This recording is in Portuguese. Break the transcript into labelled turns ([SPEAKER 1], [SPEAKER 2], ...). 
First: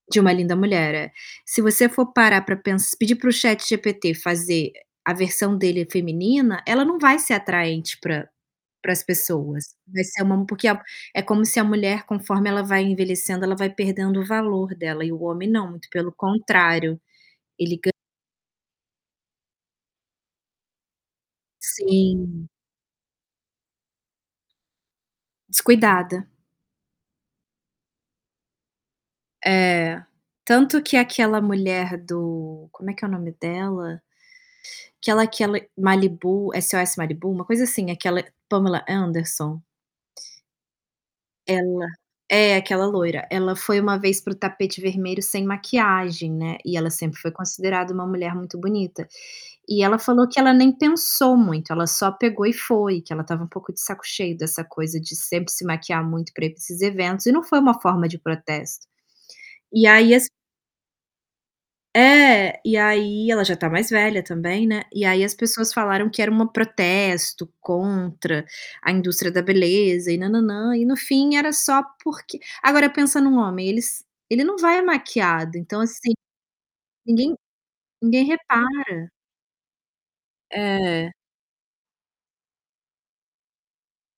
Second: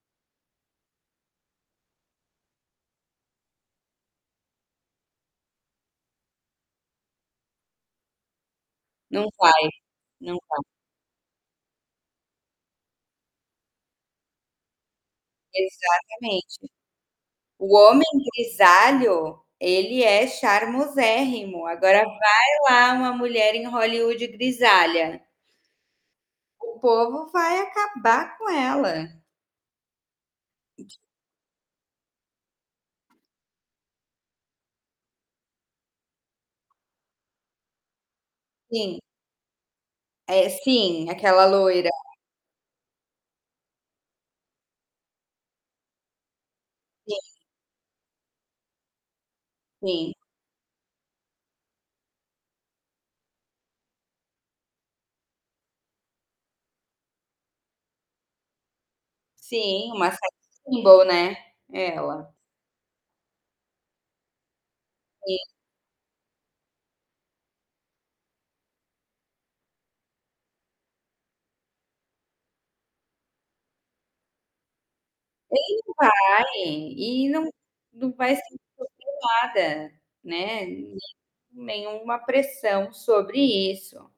[SPEAKER 1] De Uma Linda Mulher, é. Se você for parar para pens pedir para o ChatGPT fazer a versão dele feminina, ela não vai ser atraente para para as
[SPEAKER 2] Não
[SPEAKER 1] pessoas.
[SPEAKER 2] faz,
[SPEAKER 1] Vai ser uma
[SPEAKER 2] não
[SPEAKER 1] m
[SPEAKER 2] dá.
[SPEAKER 1] porque é é como se a mulher, conforme ela vai envelhecendo, ela vai perdendo o valor dela. E o homem não, muito pelo
[SPEAKER 2] Exatamente.
[SPEAKER 1] contrário,
[SPEAKER 2] O
[SPEAKER 1] ele ga
[SPEAKER 2] homem grisalho, ele é charmosérrimo. Agora vai
[SPEAKER 1] Sim.
[SPEAKER 2] lá uma mulher em Hollywood grisalha.
[SPEAKER 1] Descuidada.
[SPEAKER 2] O povo vai acabar com ela.
[SPEAKER 1] É. Tanto que aquela mulher do como é que é o nome dela? Aquela aquela Malibu SOS Malibu, uma coisa assim, aquela Pamela
[SPEAKER 2] Sim.
[SPEAKER 1] Anderson.
[SPEAKER 2] Eh, sim, aquela
[SPEAKER 1] Ela
[SPEAKER 2] loira.
[SPEAKER 1] é aquela loira. Ela foi uma vez para o tapete vermelho sem maquiagem, né. E ela
[SPEAKER 2] Sim.
[SPEAKER 1] sempre foi considerada um mulher muito bonita. E ela
[SPEAKER 2] Sim.
[SPEAKER 1] falou que ela nem pensou muito, ela só pegou e foi, que ela estava um pouco de saco cheio dessa coisa de sempre se maquiar muito para ir pra esses eventos e não foi uma forma de protesto. E
[SPEAKER 2] Sim, uma
[SPEAKER 1] aí as
[SPEAKER 2] sex symbol ela.
[SPEAKER 1] É, e aí, ela já está mais velha também, né. E aí as
[SPEAKER 2] Sim.
[SPEAKER 1] pessoas falaram que era uma protesto contra a indústria da beleza e nã nã nã. E no fim era só porque agora pensa em um homem. Eles ele não vai é maquiado,
[SPEAKER 2] Nem
[SPEAKER 1] então assim,
[SPEAKER 2] vale. E
[SPEAKER 1] ninguém
[SPEAKER 2] não
[SPEAKER 1] ninguém
[SPEAKER 2] [unintelligible]
[SPEAKER 1] repara.
[SPEAKER 2] né. Nen
[SPEAKER 1] É.
[SPEAKER 2] nenhuma pressão sobre isso.